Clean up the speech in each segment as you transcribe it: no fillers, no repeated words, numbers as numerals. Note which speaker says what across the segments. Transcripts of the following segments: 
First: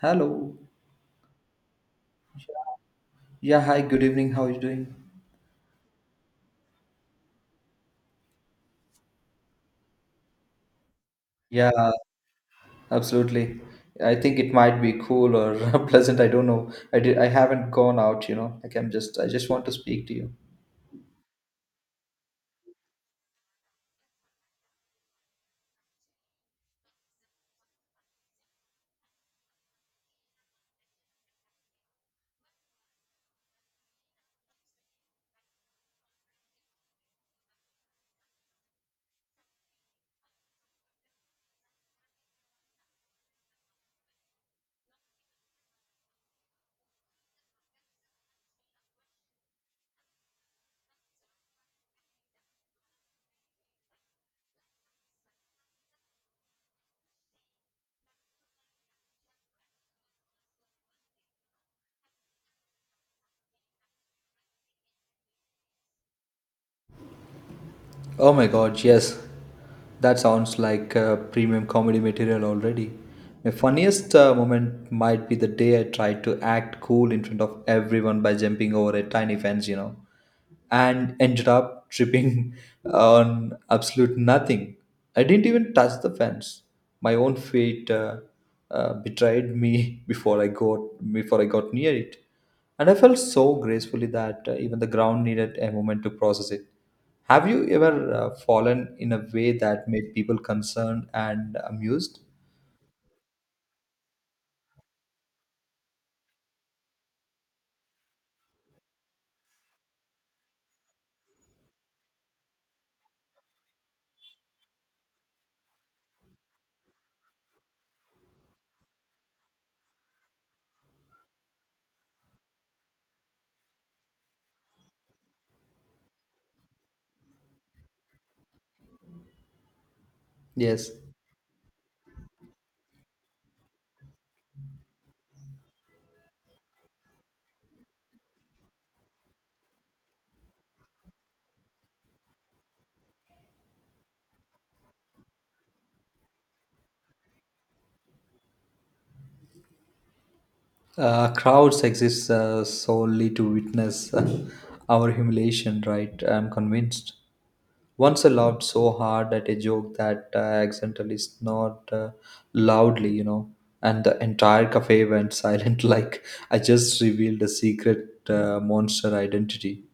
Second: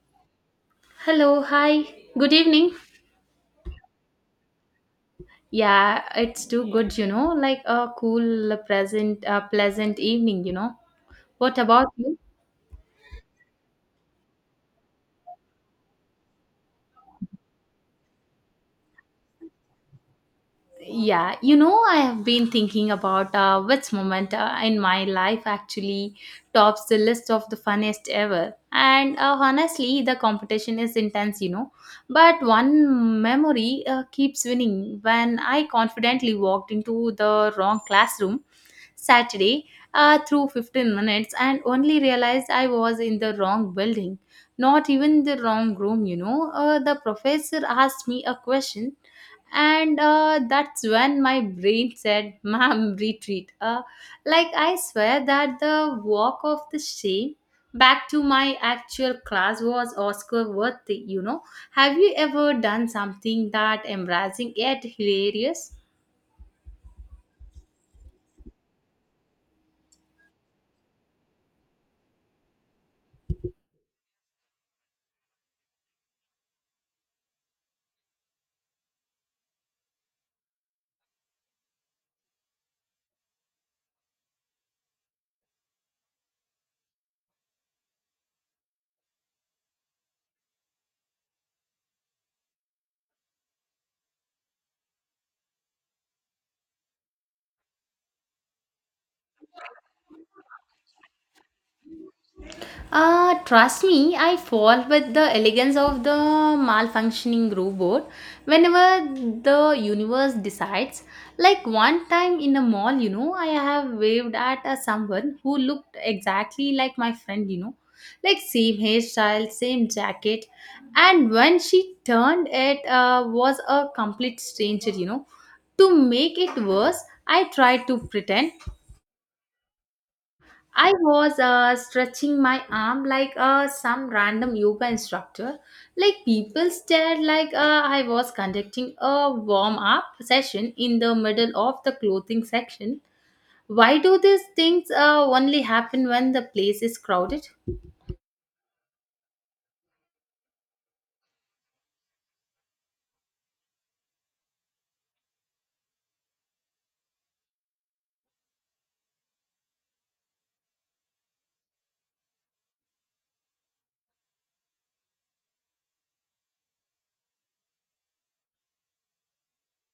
Speaker 1: Hello.
Speaker 2: Hello, hi. Good evening.
Speaker 1: Yeah, hi, good evening. How are you doing?
Speaker 2: Yeah, it's too good, you know, like a cool, pleasant, pleasant evening, you know. What
Speaker 1: Yeah,
Speaker 2: about you?
Speaker 1: absolutely. I think it might be cool or pleasant. I don't know. I haven't gone out, you know. Like I just want to speak to you.
Speaker 2: Yeah, you know, I have been thinking about which moment in my life actually tops the list of the funniest ever. And honestly, the competition is intense, you know. But one memory keeps winning when I confidently walked into the wrong classroom Saturday through 15 minutes and only realized I was in the wrong building, not even the wrong room, you know. The professor asked me a question, and that's when my brain said, "Ma'am, retreat." Like, I swear that the walk of the shame back to my actual class was Oscar worthy, you know. Have you ever done something that embarrassing yet hilarious?
Speaker 1: Oh my god, yes. That sounds like premium comedy material already. My funniest moment might be the day I tried to act cool in front of everyone by jumping over a tiny fence, you know, and ended up tripping on absolute nothing. I didn't even touch the fence. My own feet betrayed me before I got near it, and I felt so gracefully that even the ground needed a moment to process it. Have you ever fallen in a way that made people concerned and amused?
Speaker 2: Trust me, I fall with the elegance of the malfunctioning robot whenever the universe decides. Like one time in a mall, you know, I have waved at a someone who looked exactly like my friend, you know, like same hairstyle, same jacket, and when she turned, it was a complete stranger, you know. To make it worse, I tried to pretend
Speaker 1: Yes.
Speaker 2: I was stretching my arm like some random yoga instructor. Like people stared like I was conducting a warm up session in the middle of the clothing section. Why do these things only happen when the place is crowded?
Speaker 1: Crowds exist solely to witness our humiliation, right? I'm convinced. Once I laughed so hard at a joke that I accidentally snored loudly, you know, and the entire cafe went silent like I just revealed a secret monster identity.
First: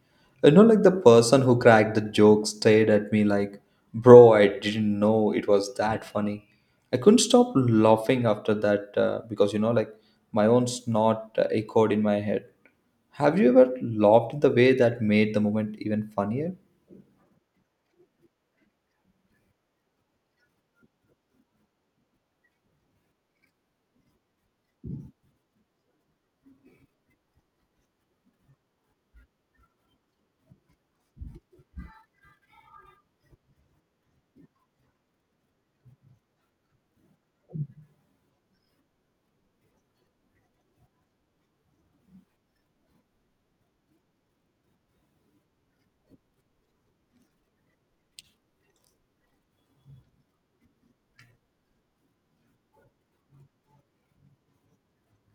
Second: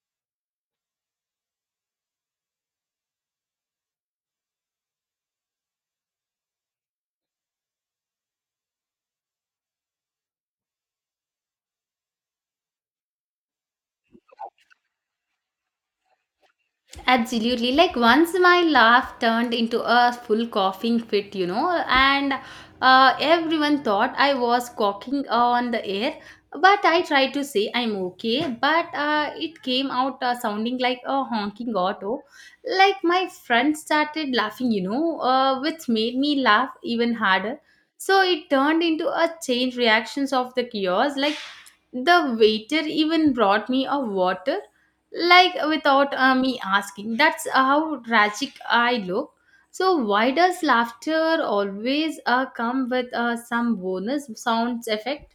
Speaker 1: You know, like the person who cracked the joke stared at me like, "Bro, I didn't know it was that funny." I couldn't stop laughing after that because, you know, like my own snort echoed in my head. Have you ever laughed in the way that made the moment even funnier?
Speaker 2: Absolutely. Like once my laugh turned into a full coughing fit, you know, and everyone thought I was coughing on the air. But I tried to say I'm okay, but it came out sounding like a honking auto. Like my friend started laughing, you know, which made me laugh even harder. So it turned into a chain reactions of the chaos. Like the waiter even brought me a water like without me asking, that's how tragic I look. So why does laughter always come with some bonus sounds effect?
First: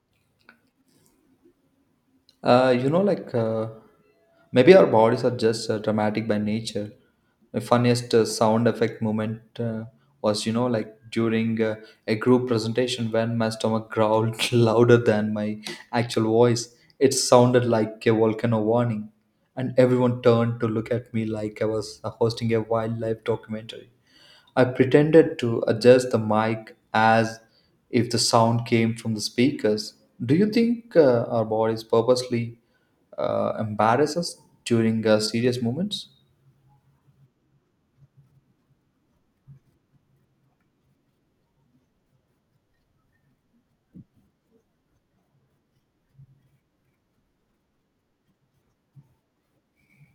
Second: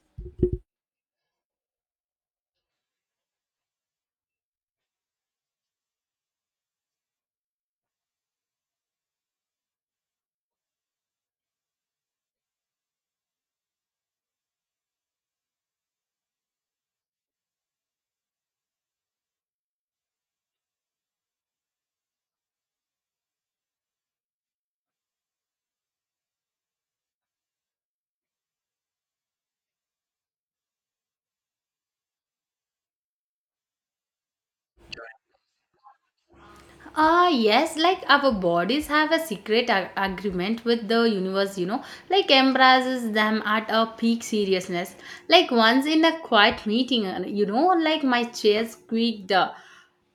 Speaker 1: Uh, you know, like uh, Maybe our bodies are just dramatic by nature. The funniest sound effect moment was during a group presentation when my stomach growled louder than my actual voice. It sounded like a volcano warning, and everyone turned to look at me like I was hosting a wildlife documentary. I pretended to adjust the mic as if the sound came from the speakers. Do you think our bodies purposely embarrass us during serious moments?
Speaker 2: Ah, yes, like our bodies have a secret agreement with the universe, you know, like embraces them at a peak seriousness. Like once in a quiet meeting, you know, like my chair squeaked uh,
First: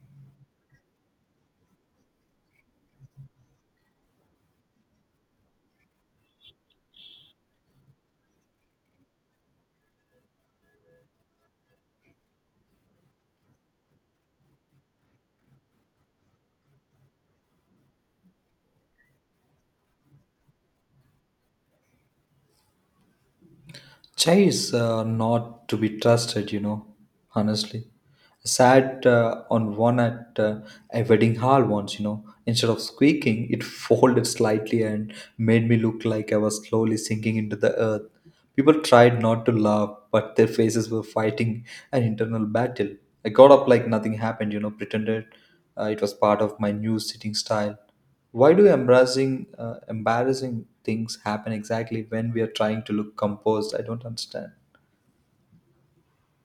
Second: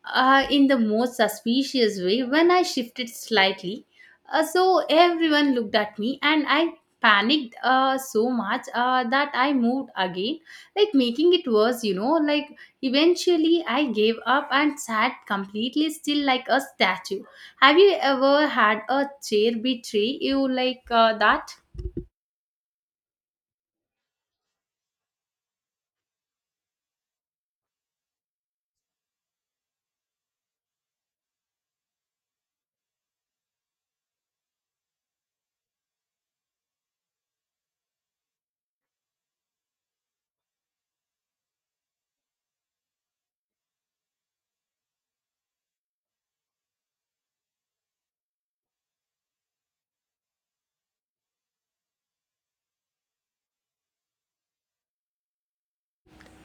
Speaker 2: uh, in the most suspicious way when I shifted slightly. So everyone looked at me and I panicked so much that I moved again, like making it worse, you know, like eventually, I gave up and sat completely still like a statue. Have you ever had a chair betray you like that?
Speaker 1: Chai is not to be trusted, you know, honestly. Sat on one at a wedding hall once, you know. Instead of squeaking, it folded slightly and made me look like I was slowly sinking into the earth. People tried not to laugh, but their faces were fighting an internal battle. I got up like nothing happened, you know, pretended it was part of my new sitting style. Why do embarrassing things happen exactly when we are trying to look composed? I don't understand.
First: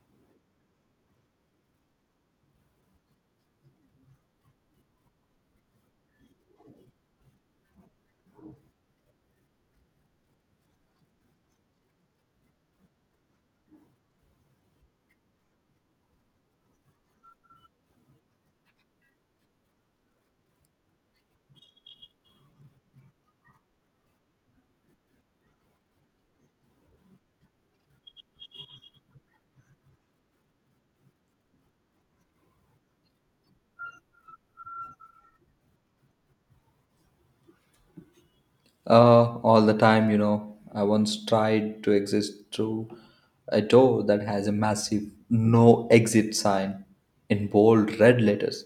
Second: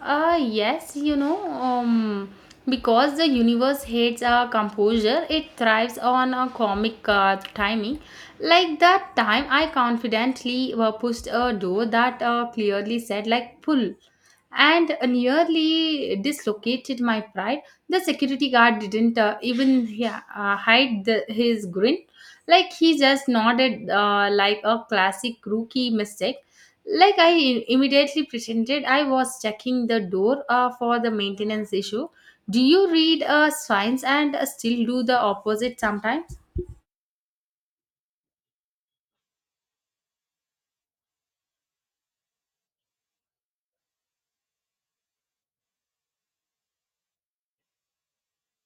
Speaker 2: Yes, you know, because the universe hates a composure, it thrives on a comic timing. Like that time, I confidently pushed a door that clearly said, like, pull, and nearly dislocated my pride. The security guard didn't even yeah, hide his grin. Like, he just nodded like a classic rookie mistake. Like immediately pretended I was checking the door for the maintenance issue. Do you read signs and still do the opposite sometimes?
Speaker 1: All the time, you know. I once tried to exit through a door that has a massive no exit sign in bold red letters.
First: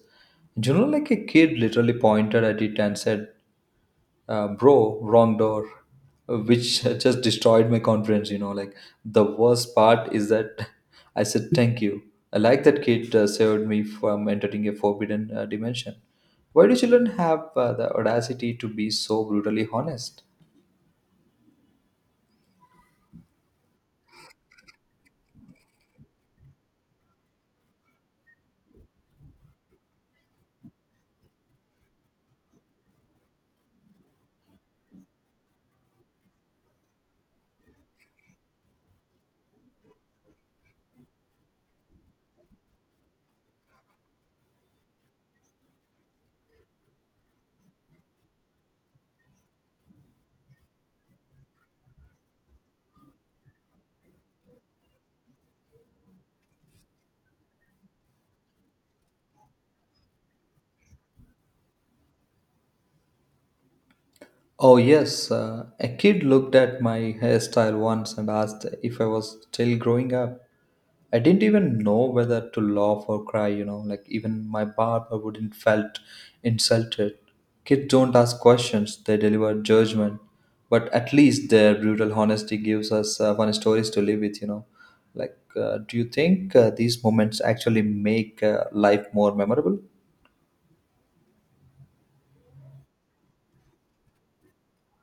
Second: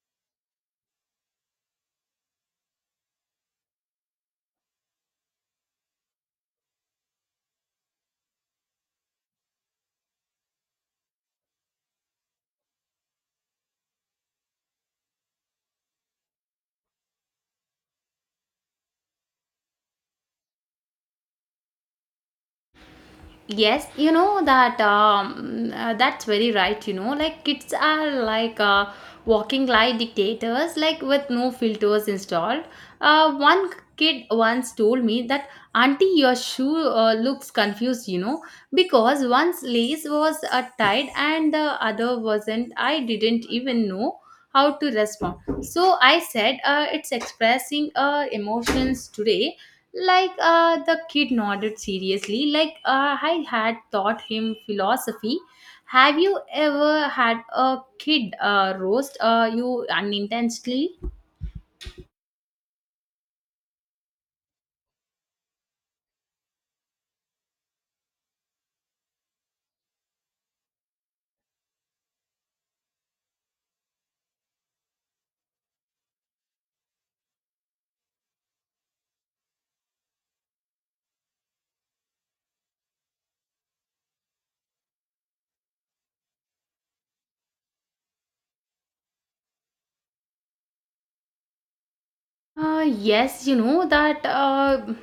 Speaker 1: You know, like a kid literally pointed at it and said, "Bro, wrong door," which just destroyed my confidence, you know. Like the worst part is that I said thank you. I like that kid saved me from entering a forbidden dimension. Why do children have the audacity to be so brutally honest?
Speaker 2: Yes, you know that that's very right. You know, like kids are like walking like dictators, like with no filters installed. One kid once told me that, "Auntie, your shoe looks confused," you know, because one's lace was tied and the other wasn't. I didn't even know how to respond. So I said, "It's expressing emotions today," like the kid nodded seriously, like I had taught him philosophy. Have you ever had a kid roast you unintentionally?
Speaker 1: Oh yes, a kid looked at my hairstyle once and asked if I was still growing up. I didn't even know whether to laugh or cry, you know, like even my barber wouldn't felt insulted. Kids don't ask questions, they deliver judgment. But at least their brutal honesty gives us fun stories to live with, you know. Like, do you think these moments actually make life more memorable?
Speaker 2: Yes, you know that. Uh,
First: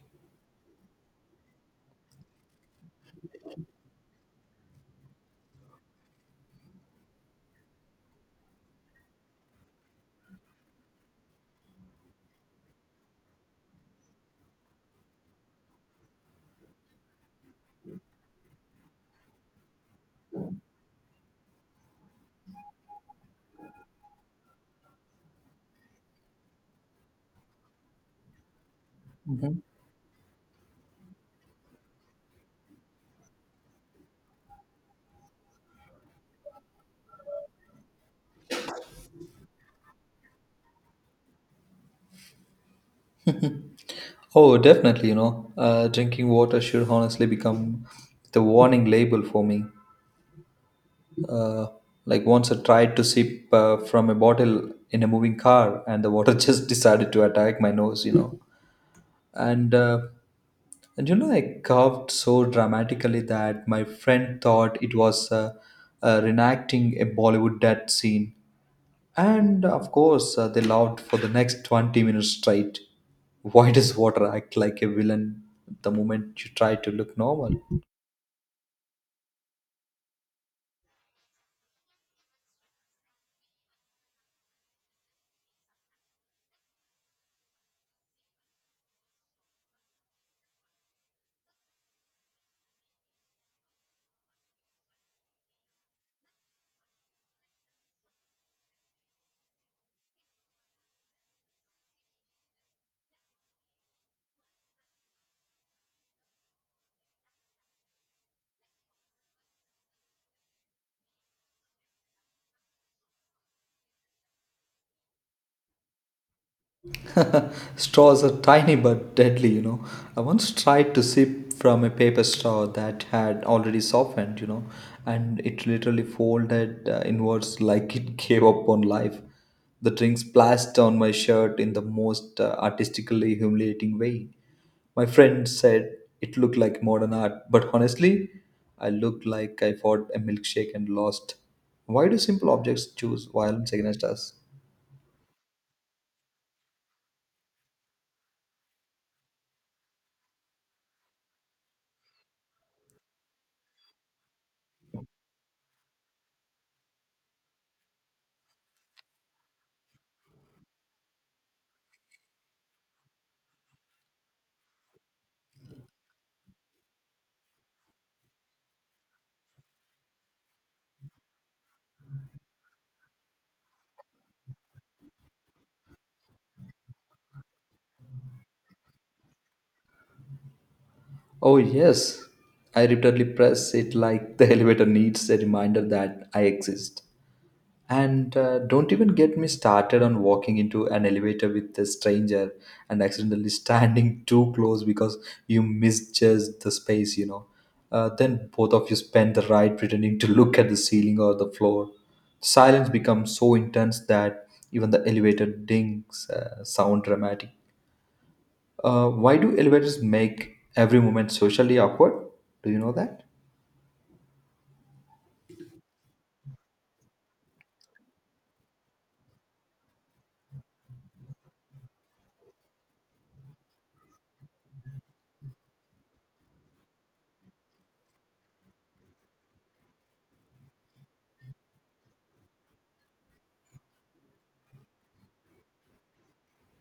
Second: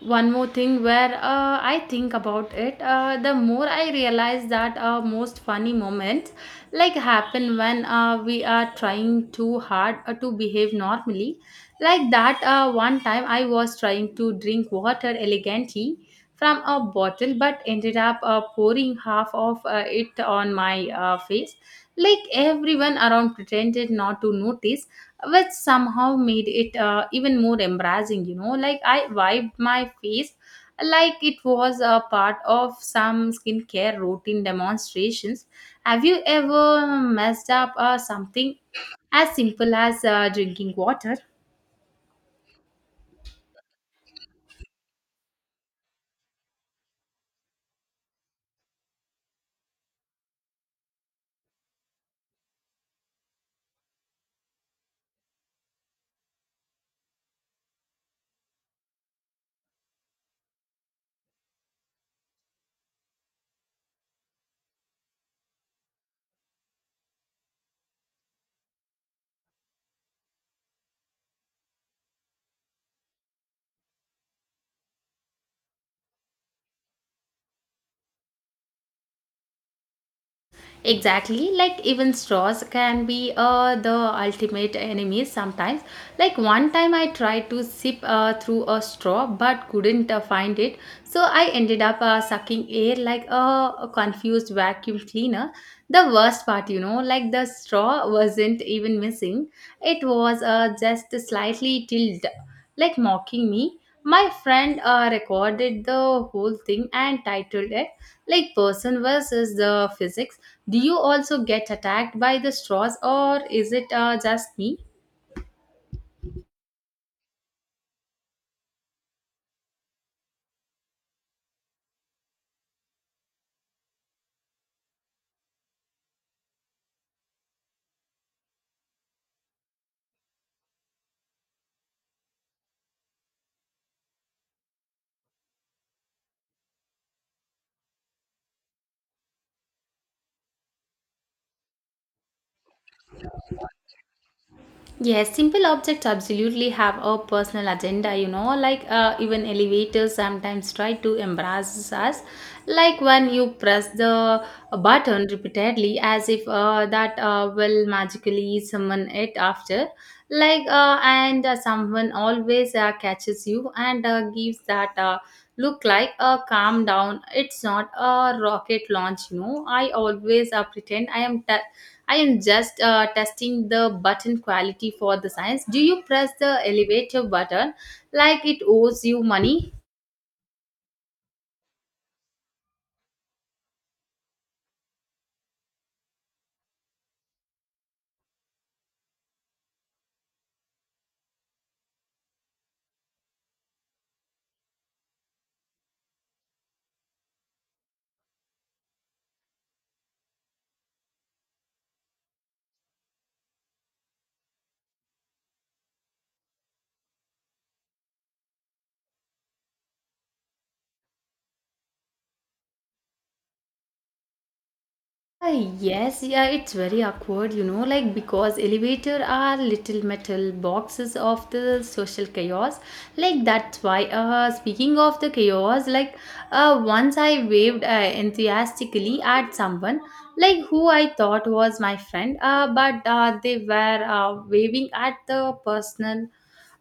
Speaker 2: one more thing, where I think about it, the more I realize that our most funny moments like happen when we are trying too hard to behave normally. Like that one time I was trying to drink water elegantly from a bottle but ended up pouring half of it on my face. Like everyone around pretended not to notice, which somehow made it even more embarrassing, you know. Like I wiped
Speaker 1: Mhm.
Speaker 2: my face like it was a part of some skincare routine demonstrations. Have you ever messed up something as simple as drinking water?
Speaker 1: Oh, definitely, you know, drinking water should honestly become the warning label for me. Uh, like once I tried to sip from a bottle in a moving car, and the water just decided to attack my nose, you know. And uh, and you know, I coughed so dramatically that my friend thought it was reenacting a Bollywood death scene. And of course, they laughed for the next 20 minutes straight. Why does water act like a villain the moment you try to look normal?
Speaker 2: Exactly, like even straws can be the ultimate enemy sometimes. Like one time I tried to sip through a straw but couldn't find it, so I ended up sucking air like a confused vacuum cleaner. The worst part, you know, like the straw wasn't even missing, it was just slightly tilted like mocking me. My friend recorded the whole thing and titled it like "person versus the physics." Do you also get attacked by the straws or is it just me?
Speaker 1: Straws are tiny but deadly, you know. I once tried to sip from a paper straw that had already softened, you know, and it literally folded inwards like it gave up on life. The drink splashed down my shirt in the most artistically humiliating way. My friend said it looked like modern art, but honestly, I looked like I fought a milkshake and lost. Why do simple objects choose violence against us?
Speaker 2: Yes, simple objects absolutely have a personal agenda, you know, like even elevators sometimes try to embarrass us. Like when you press the button repeatedly, as if that will magically summon it after. Like, and someone always catches you and gives that look like a calm down. It's not a rocket launch, you know. I always pretend I am just testing the button quality for the science. Do you press the elevator button like it owes you money?
Speaker 1: Oh, yes. I repeatedly press it like the elevator needs a reminder that I exist. And don't even get me started on walking into an elevator with a stranger and accidentally standing too close because you misjudged the space, you know. Then both of you spend the ride pretending to look at the ceiling or the floor. Silence becomes so intense that even the elevator dings sound dramatic. Why do elevators make every moment socially awkward? Do you know that?
Speaker 2: Yes, yeah, it's very awkward, you know, like because elevator are little metal boxes of the social chaos. Like that's why. Speaking of the chaos, like once I waved enthusiastically at someone, like who I thought was my friend, but they were waving at the person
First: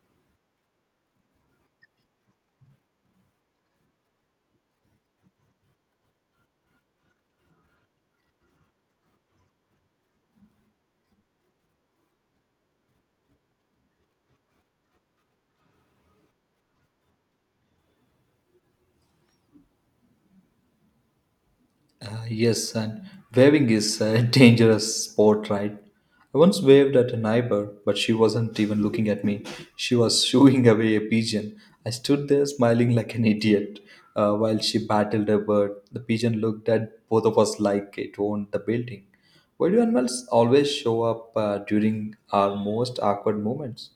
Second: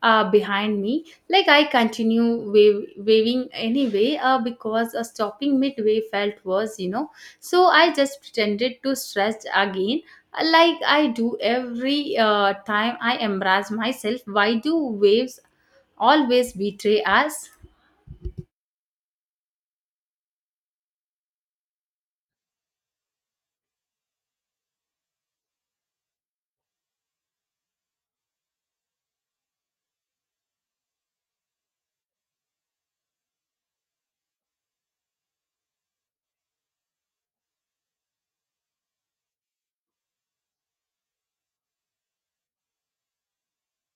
Speaker 2: behind me. Like I continue waving anyway because stopping midway felt worse, you know. So I just pretended to stretch again, like I do every time I embrace myself. Why do waves always betray us?
Speaker 1: Yes, and waving is a dangerous sport, right? I once waved at a neighbor, but she wasn't even looking at me. She was shooing away a pigeon. I stood there smiling like an idiot while she battled a bird. The pigeon looked at both of us like it owned the building. Why do animals always show up during our most awkward moments?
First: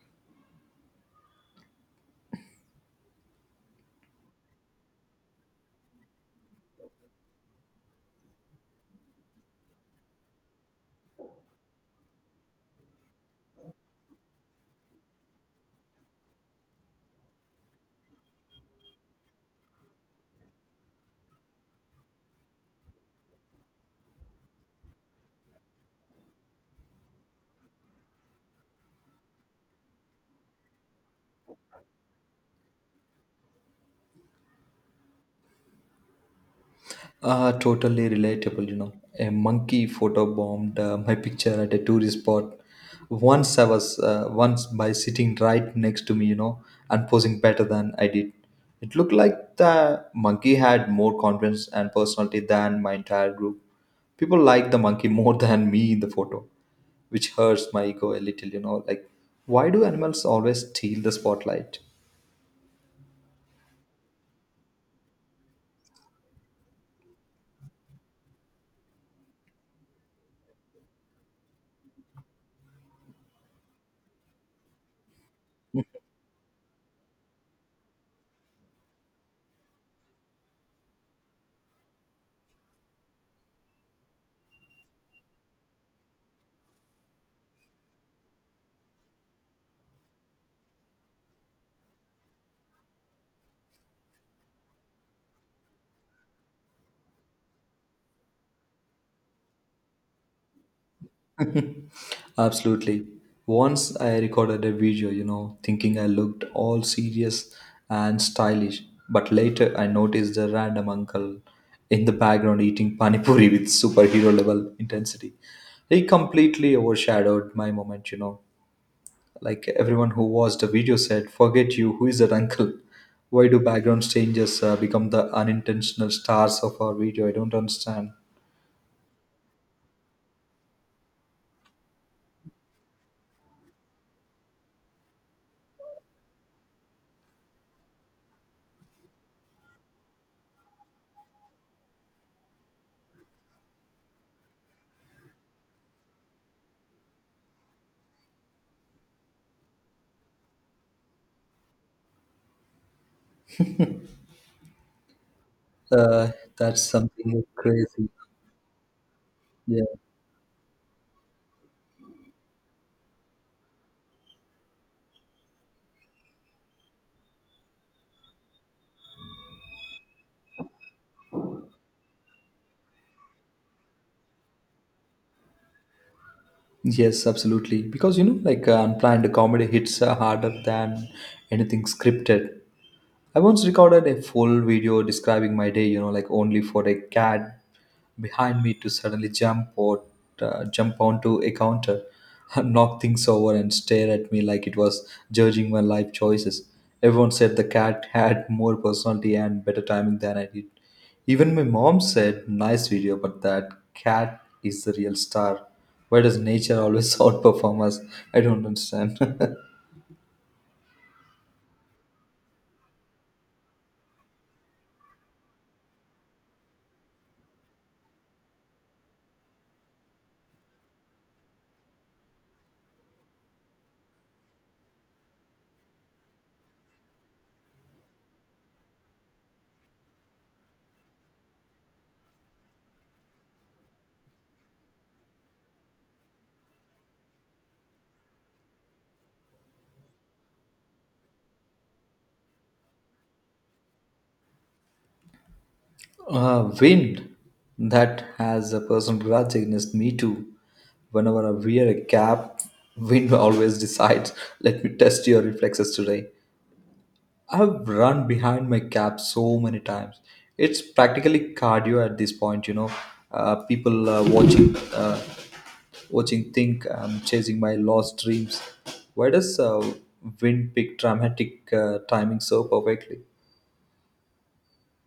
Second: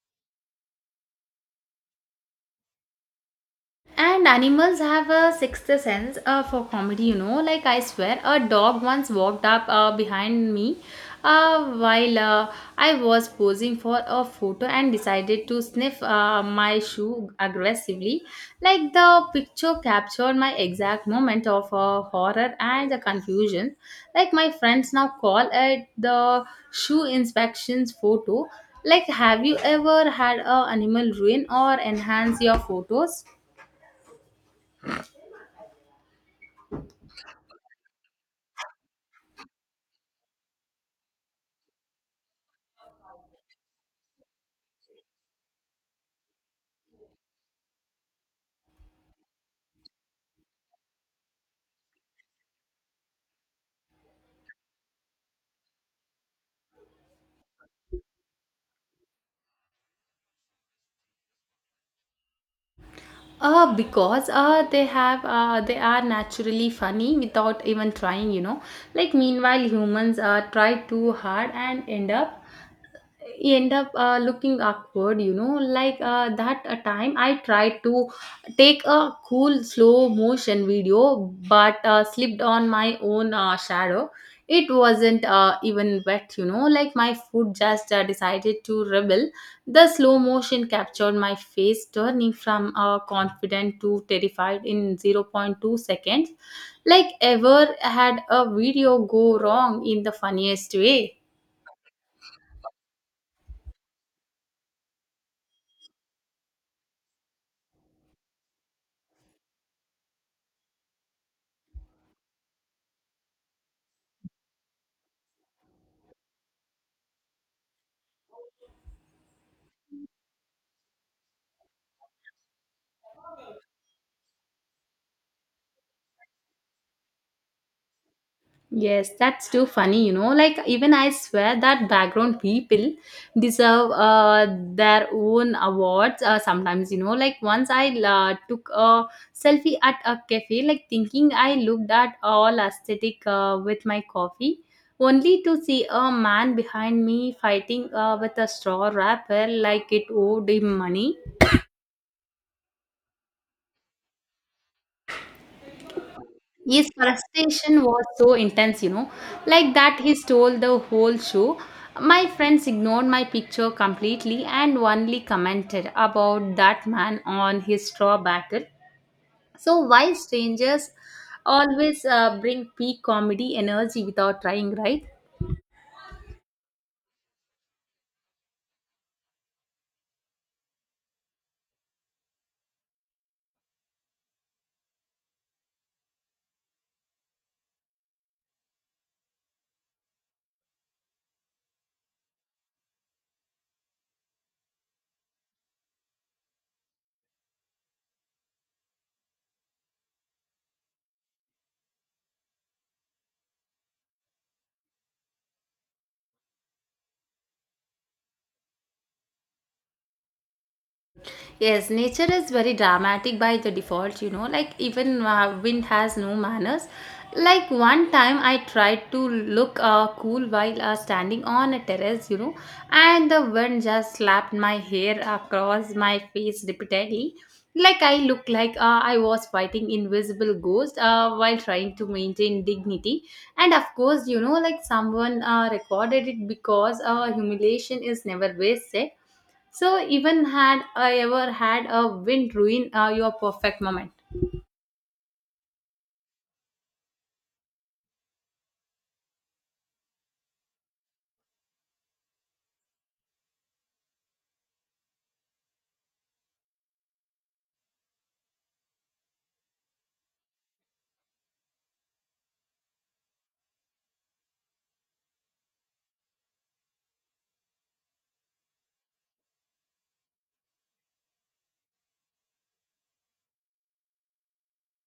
Speaker 2: And animals have a sixth sense for comedy, you know. Like, I swear, a dog once walked up behind me while I was posing for a photo and decided to sniff my shoe aggressively. Like, the picture captured my exact moment of horror and the confusion. Like, my friends now call it the shoe inspections photo. Like, have you ever had a animal ruin or enhance your photos?
Speaker 1: Totally relatable, you know. A monkey photobombed my picture at a tourist spot. Once I was once by sitting right next to me, you know, and posing better than I did. It looked like the monkey had more confidence and personality than my entire group. People liked the monkey more than me in the photo, which hurts my ego a little, you know. Like, why do animals always steal the spotlight?
Speaker 2: Because they have they are naturally funny without even trying, you know. Like meanwhile humans try too hard and end up, you end up looking awkward, you know. Like that time I tried to take a cool slow motion video but slipped on my own shadow. It wasn't even wet, you know, like my foot just decided to rebel. The slow motion captured my face turning from confident to terrified in 0.2 seconds. Like, ever had a video go wrong in the funniest way?
Speaker 1: Absolutely. Once I recorded a video, you know, thinking I looked all serious and stylish, but later I noticed a random uncle in the background eating panipuri with superhero level intensity. He completely overshadowed my moment, you know. Like everyone who watched the video said, "Forget you. Who is that uncle? Why do background strangers become the unintentional stars of our video? I don't understand."
Speaker 2: Yes, that's too funny, you know. Like, even I swear that background people deserve their own awards sometimes, you know. Like, once I took a selfie at a cafe, like, thinking I looked at all aesthetic with my coffee, only to see a man behind me fighting with a straw wrapper like it owed him money.
Speaker 1: Uh, that's
Speaker 2: His
Speaker 1: something
Speaker 2: frustration was
Speaker 1: crazy.
Speaker 2: so intense, you know, like
Speaker 1: Yeah.
Speaker 2: that he stole the whole show. My friends ignored my picture completely and only commented about that man on his straw battle. So, why strangers always bring peak comedy energy without trying, right?
Speaker 1: Yes, absolutely. Because you know, like unplanned comedy hits harder than anything scripted. I once recorded a full video describing my day, you know, like only for a cat behind me to suddenly jump onto a counter, knock things over, and stare at me like it was judging my life choices. Everyone said the cat had more personality and better timing than I did. Even my mom said, "Nice video, but that cat is the real star. Why does nature always outperform us? I don't understand."
Speaker 2: Yes, nature is very dramatic by the default, you know. Like, even wind has no manners. Like, one time I tried to look cool while standing on a terrace, you know, and the wind just slapped my hair across my face repeatedly. Like, I looked like I was fighting invisible ghost while trying to maintain dignity. And of course, you know, like someone recorded it because humiliation is never wasted. So even had I ever had a wind ruin your perfect moment.
Speaker 1: Wind that has a personal grudge against me too. Whenever I wear a cap, wind always decides, let me test your reflexes today. I've run behind my cap so many times. It's practically cardio at this point, you know. People watching think I'm chasing my lost dreams. Why does wind pick dramatic timing so perfectly?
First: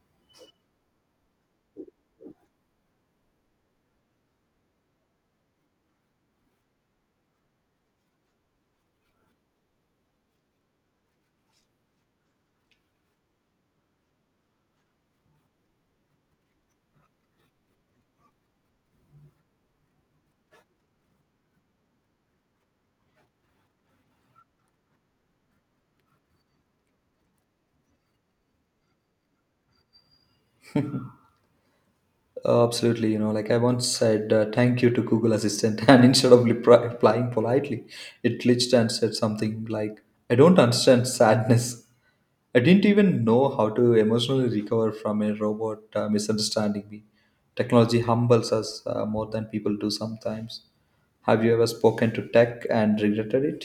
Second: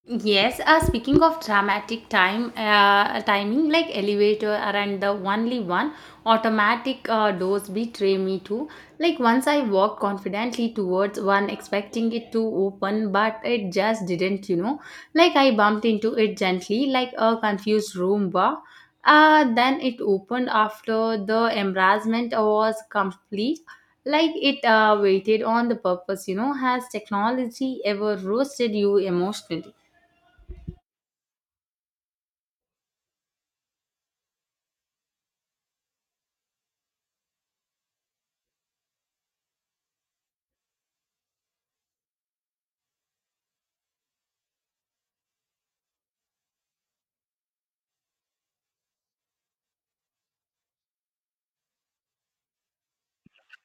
Speaker 2: Yes, speaking of dramatic time timing, like elevator and the only one automatic doors betray me too. Like once I walked confidently towards one, expecting it to open, but it just didn't. You know, like I bumped into it gently, like a confused Roomba. Then it opened after the embarrassment was complete. Like it waited on the purpose. You know, has technology ever roasted you emotionally?
Speaker 1: Absolutely you know, like I once said, thank you to Google Assistant, and instead of replying politely, it glitched and said something like, "I don't understand sadness." I didn't even know how to emotionally recover from a robot misunderstanding me. Technology humbles us more than people do sometimes. Have you ever spoken to tech and regretted it?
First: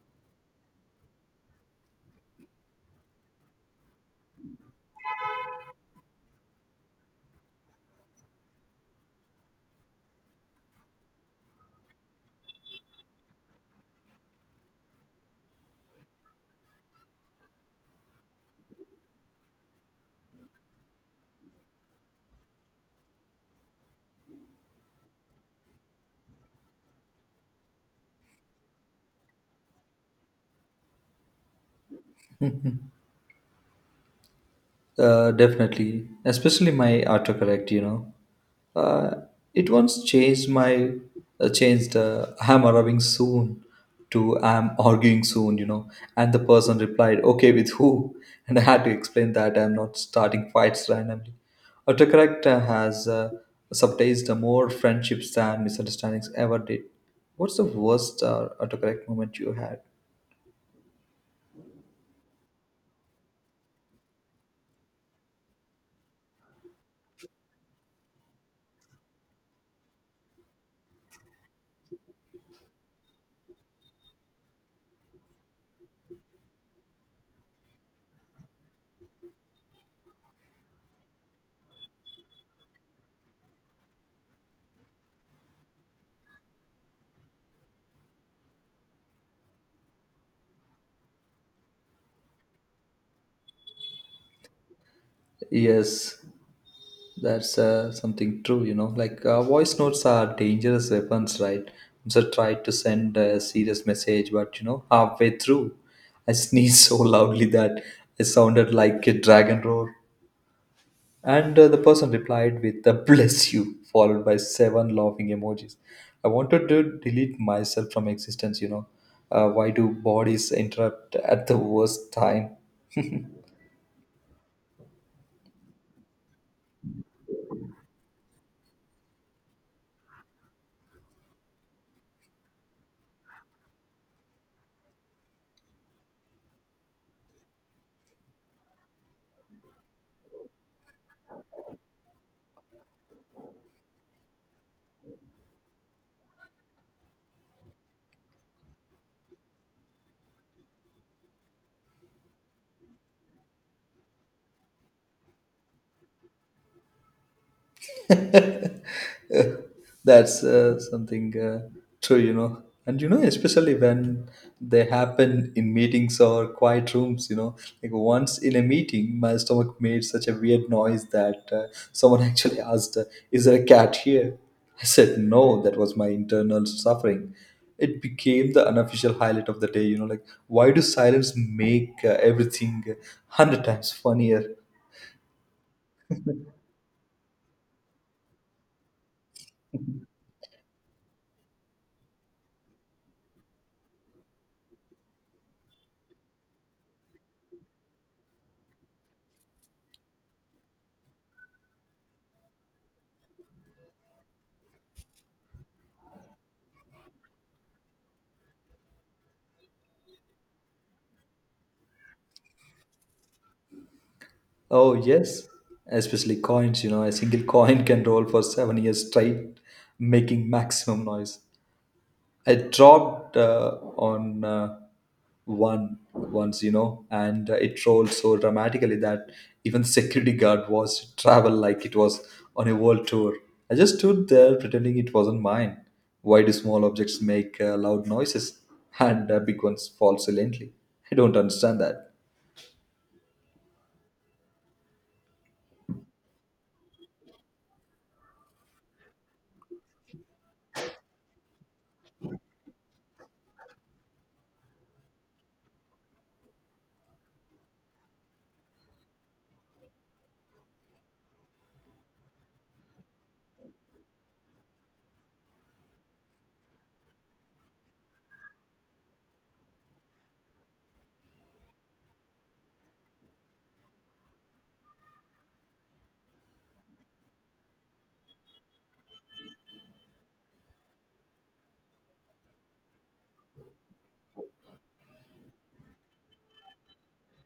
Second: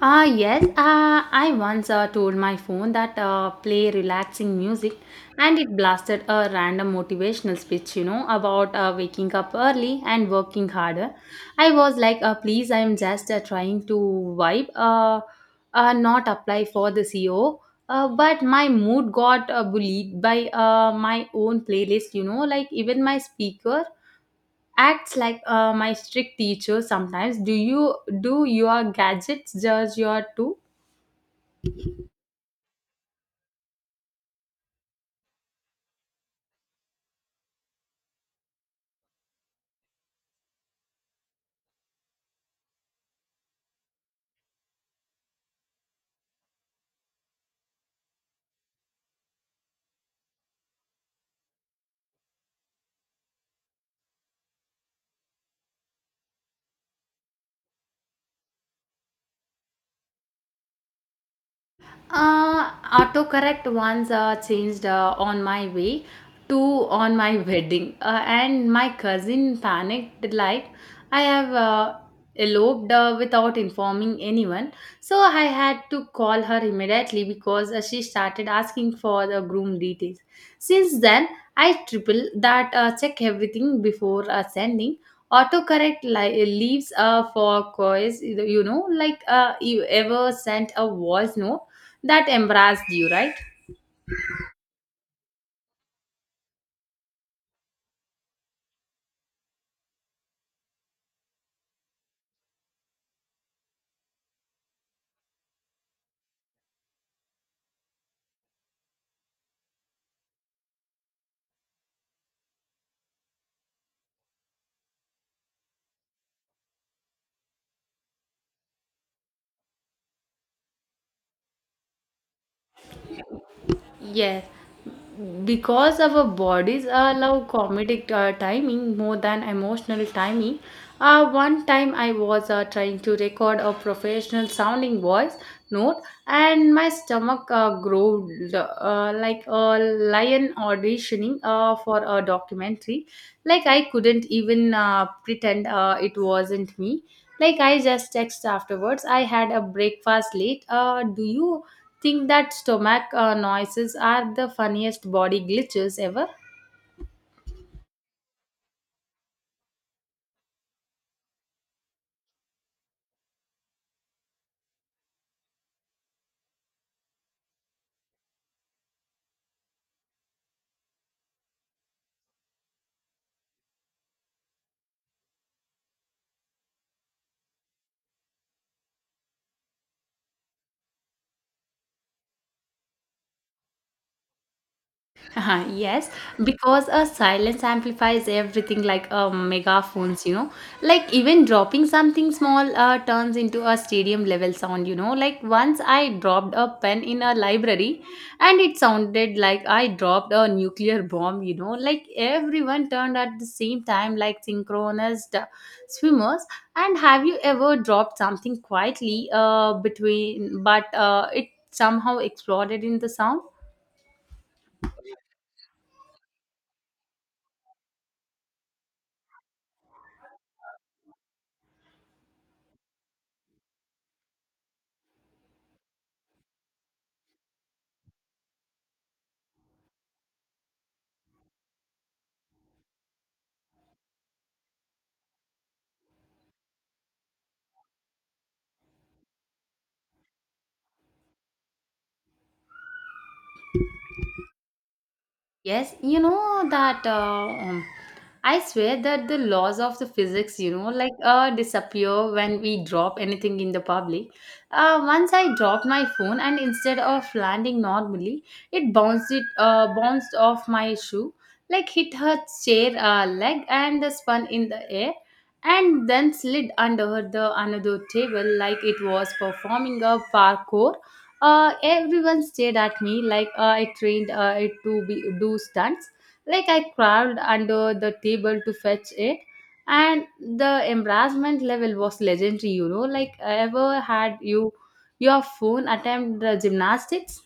Speaker 2: Ah, yes. I once told my phone that play relaxing music, and it blasted a random motivational speech, you know, about waking up early and working harder. I was like, please, I'm just trying to vibe, not apply for the CEO. But my mood got bullied by my own playlist, you know, like even my speaker acts like my strict teacher sometimes. Do you do your gadgets judge your too?
Speaker 1: Definitely, especially my autocorrect. You know, uh, it once changed "I'm arriving soon" to "I'm arguing soon." You know, and the person replied, "Okay, with who?" And I had to explain that I'm not starting fights randomly. Autocorrect has subtized more friendships than misunderstandings ever did. What's the worst autocorrect moment you had?
Speaker 2: Autocorrect once changed on my way to on my wedding, and my cousin panicked like I have eloped without informing anyone. So I had to call her immediately because she started asking for the groom details. Since then, I triple that check everything before sending. Autocorrect leaves for quiz, you know, like you ever sent a voice note that embarrassed you, right?
Speaker 1: Yes, that's something true, you know. Like voice notes are dangerous weapons, right? So tried to send a serious message, but you know, halfway through, I sneezed so loudly that it sounded like a dragon roar. And the person replied with a bless you, followed by seven laughing emojis. I wanted to delete myself from existence, you know. Why do bodies interrupt at the worst time?
Speaker 2: Yes, because our bodies allow comedic timing more than emotional timing. One time I was trying to record a professional sounding voice note, and my stomach growled like a lion auditioning for a documentary. Like I couldn't even pretend it wasn't me. Like I just text afterwards. I had a breakfast late. Do you think that stomach noises are the funniest body glitches ever?
Speaker 1: That's something true, you know. And you know, especially when they happen in meetings or quiet rooms, you know, like once in a meeting, my stomach made such a weird noise that someone actually asked, "Is there a cat here?" I said, "No, that was my internal suffering." It became the unofficial highlight of the day, you know, like, why do silence make everything 100 times funnier?
Speaker 2: Yes, because a silence amplifies everything like a megaphones, you know. Like even dropping something small turns into a stadium level sound, you know. Like once I dropped a pen in a library and it sounded like I dropped a nuclear bomb, you know. Like everyone turned at the same time like synchronous swimmers. And have you ever dropped something quietly between but it somehow exploded in the sound?
Speaker 1: Oh, yes, especially coins, you know, a single coin can roll for 7 years straight, making maximum noise. I dropped on one once, you know, and it rolled so dramatically that even security guard was travel like it was on a world tour. I just stood there pretending it wasn't mine. Why do small objects make loud noises and big ones fall silently? I don't understand that.
Speaker 2: Yes, you know that I swear that the laws of the physics, you know, like disappear when we drop anything in the public. Once I dropped my phone, and instead of landing normally, it bounced off my shoe, like hit her chair leg, and spun in the air, and then slid under the another table like it was performing a parkour. Everyone stared at me like I trained it to be do stunts. Like I crawled under the table to fetch it, and the embarrassment level was legendary. You know, like ever had you your phone attempt the gymnastics?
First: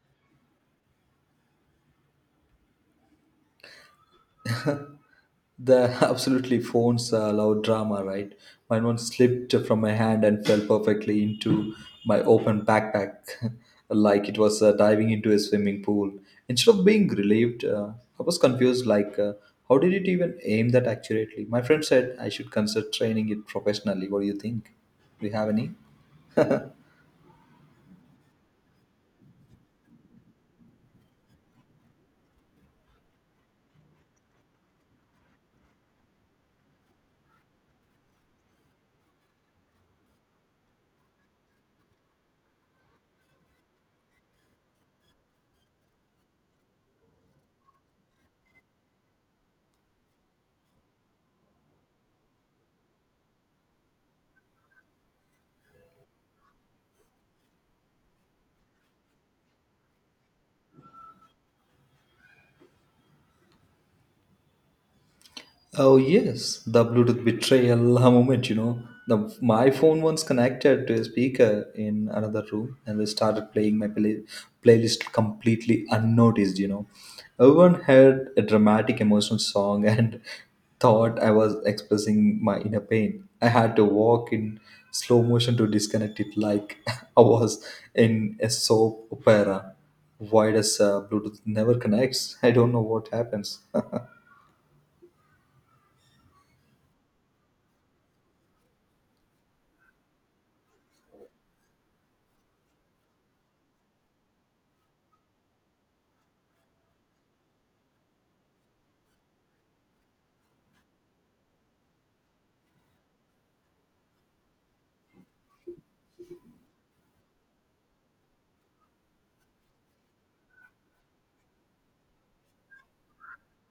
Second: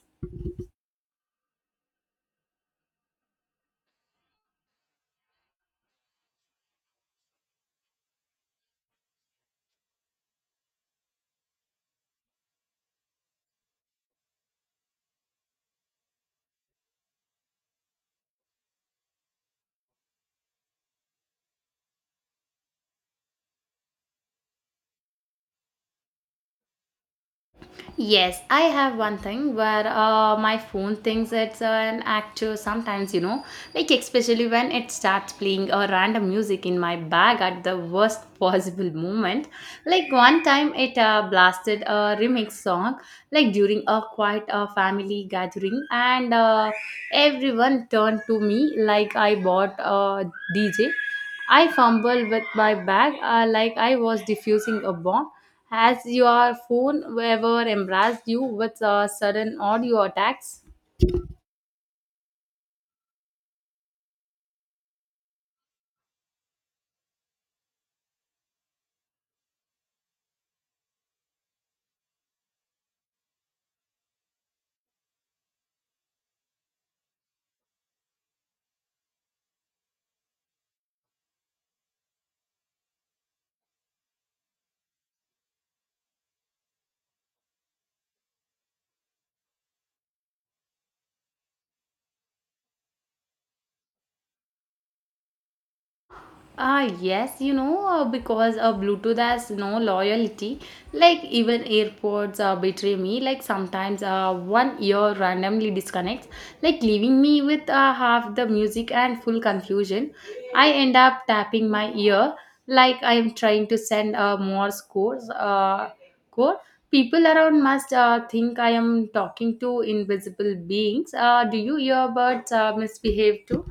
Speaker 1: The absolutely phones loud drama, right? Mine one slipped from my hand and fell perfectly into my open backpack, like it was diving into a swimming pool. Instead of being relieved, I was confused. Like, how did it even aim that accurately? My friend said I should consider training it professionally. What do you think? Do you have any?
Speaker 2: Yes, I have one thing where my phone thinks it's an actor sometimes, you know, like especially when it starts playing a random music in my bag at the worst possible moment. Like one time it blasted a remix song, like during a quiet family gathering, and everyone turned to me like I bought a DJ. I fumbled with my bag like I was diffusing a bomb. Has your phone ever embraced you with sudden audio attacks?
Speaker 1: Oh yes, the Bluetooth betrayal moment. You know, the my phone once connected to a speaker in another room, and they started playing my playlist completely unnoticed. You know, everyone heard a dramatic emotional song and thought I was expressing my inner pain. I had to walk in slow motion to disconnect it, like I was in a soap opera. Why does Bluetooth never connects? I don't know what happens.
Speaker 2: Ah, yes, you know, because Bluetooth has no loyalty. Like, even AirPods betray me. Like, sometimes one ear randomly disconnects, like, leaving me with half the music and full confusion. I end up tapping my ear like I am trying to send a Morse code. People around must think I am talking to invisible beings. Do you earbuds misbehave too?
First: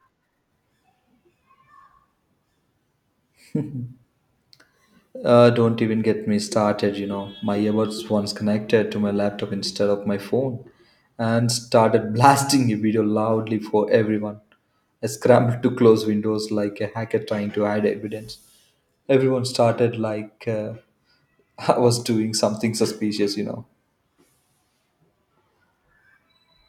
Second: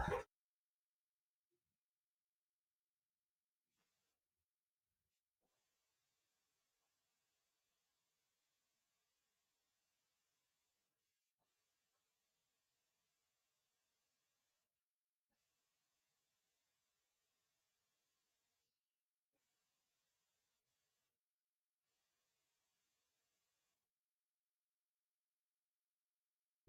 Speaker 1: Don't even get me started, you know. My earbuds once connected to my laptop instead of my phone and started blasting a video loudly for everyone. I scrambled to close windows like a hacker trying to hide evidence. Everyone started like I was doing something suspicious, you know.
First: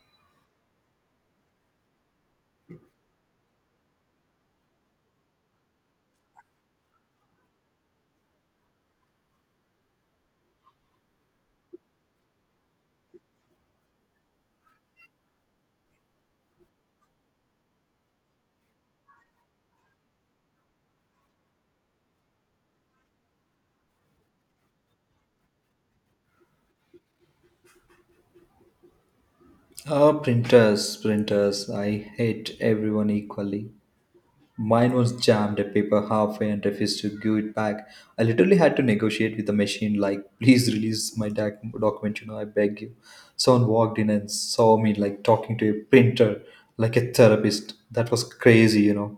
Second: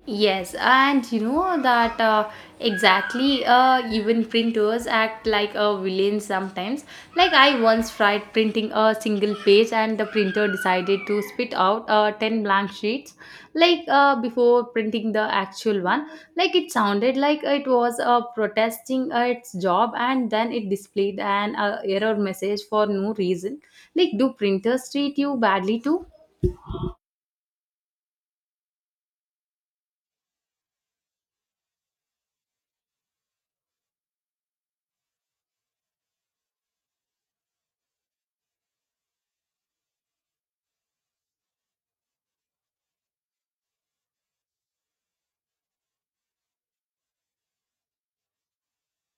Speaker 2: Yes, and you know that exactly. Even printers act like a villain sometimes. Like I once tried printing a single page, and the printer decided to spit out ten blank sheets. Like before printing the actual one, like it sounded like it was protesting its job, and then it displayed an error message for no reason. Like, do printers treat you badly too?
Speaker 1: Oh, printers, printers. I hate everyone equally. Mine was jammed a paper halfway and refused to give it back. I literally had to negotiate with the machine, like, "Please release my document, you know, I beg you." Someone walked in and saw me, like, talking to a printer, like a therapist. That was crazy, you know.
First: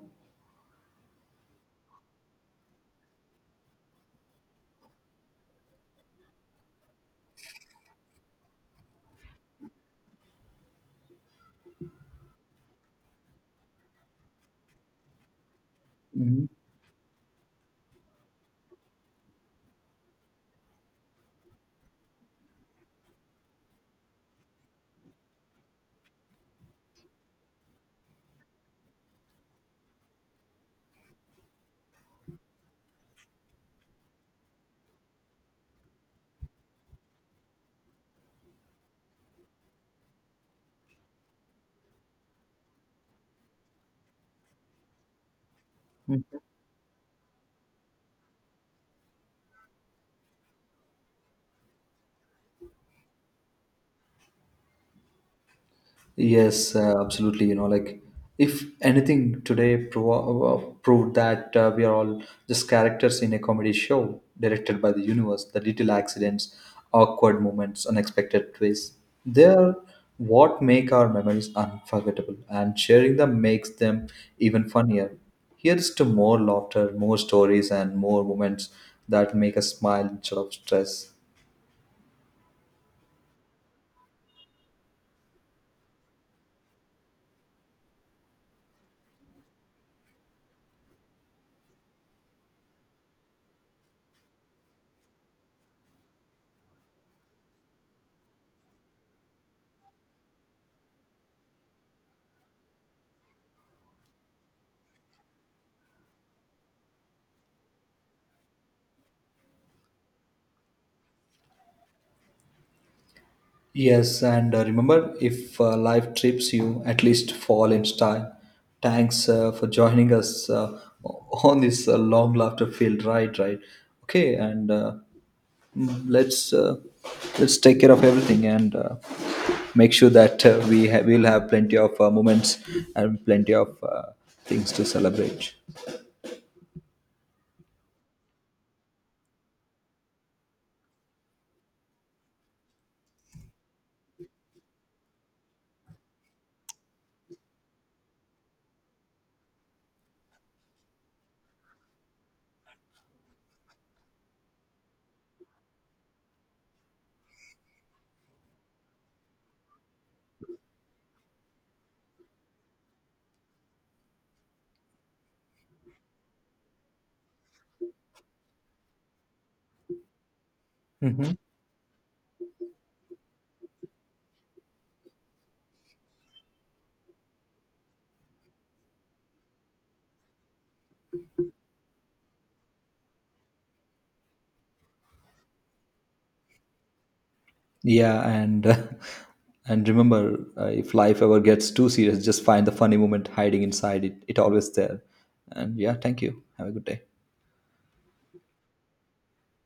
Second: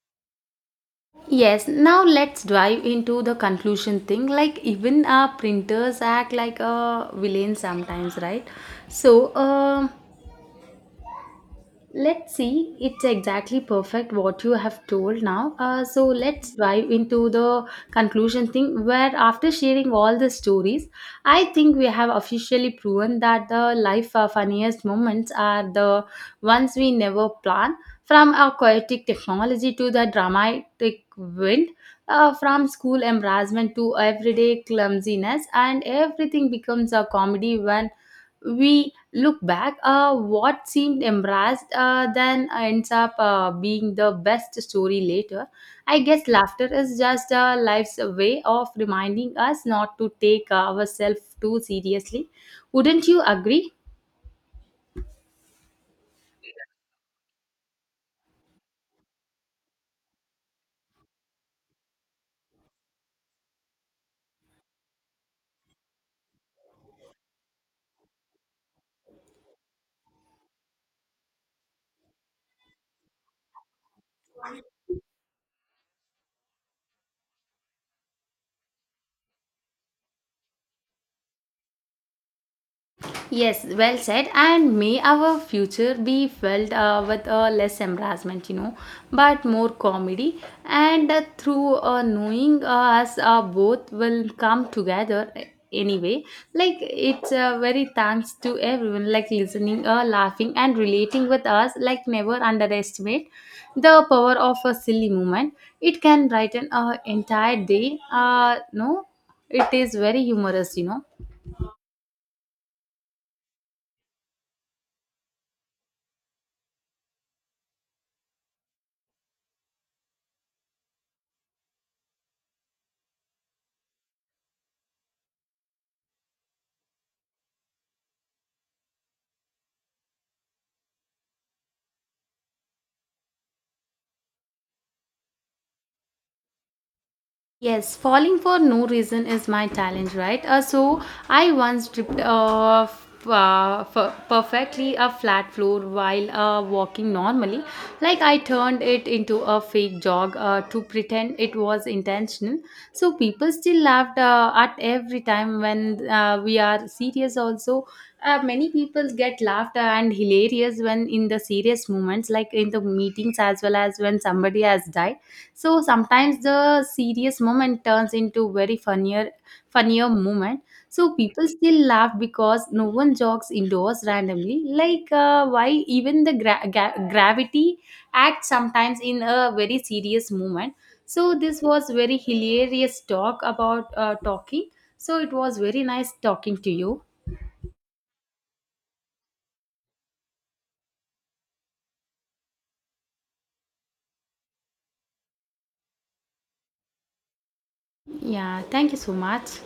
Speaker 2: Yes, now let's dive into the conclusion thing. Like, even our printers act like a villain sometimes, right? So, let's see, it's exactly perfect what you have told now. So let's dive into the conclusion thing where after sharing all the stories, I think we have officially proven that the life funniest moments are the ones we never plan. From our chaotic technology to the dramatic wind, from school embarrassment to everyday clumsiness, and everything becomes a comedy when we look back, what seemed embarrassed then ends up being the best story later. I guess laughter is just life's way of reminding us not to take ourselves too seriously. Wouldn't you agree?
Speaker 1: Yes, absolutely. You know, like if anything today proved that we are all just characters in a comedy show directed by the universe, the little accidents, awkward moments, unexpected twists, they're what make our memories unforgettable, and sharing them makes them even funnier. Here's to more laughter, more stories, and more moments that make us smile instead of stress.
Speaker 2: Yes, well said. And may our future be filled with less embarrassment, you know, but more comedy. And through knowing us, both will come together anyway. Like it's very thanks to everyone, like listening, laughing, and relating with us. Like never underestimate the power of a silly moment. It can brighten an entire day. No, it is very humorous, you know.
Speaker 1: Yes, and remember, if life trips you, at least fall in style. Thanks for joining us on this long laughter field. Right, right. Okay, and mm, let's uh, let's take care of everything and make sure that will have plenty of moments and plenty of things to celebrate.
Speaker 2: Yes, falling for no reason is my challenge, right? So I once tripped off. Perfectly a flat floor while walking normally, like I turned it into a fake jog to pretend it was intentional, so people still laughed at every time when we are serious also, many people get laughed and hilarious when in the serious moments like in the meetings as well as when somebody has died, so sometimes the serious moment turns into very funnier moment, so
Speaker 1: Mhm.
Speaker 2: people still laugh because no one jogs indoors randomly, like why even the gravity acts sometimes in a very serious moment. So this was very hilarious talk about talking. So it was very nice talking to you.
Speaker 1: Yeah, and and remember, if life ever gets too serious, just find the funny moment hiding inside it. It always there. And yeah, thank you. Have a good day.
Speaker 2: Yeah, thank you so much.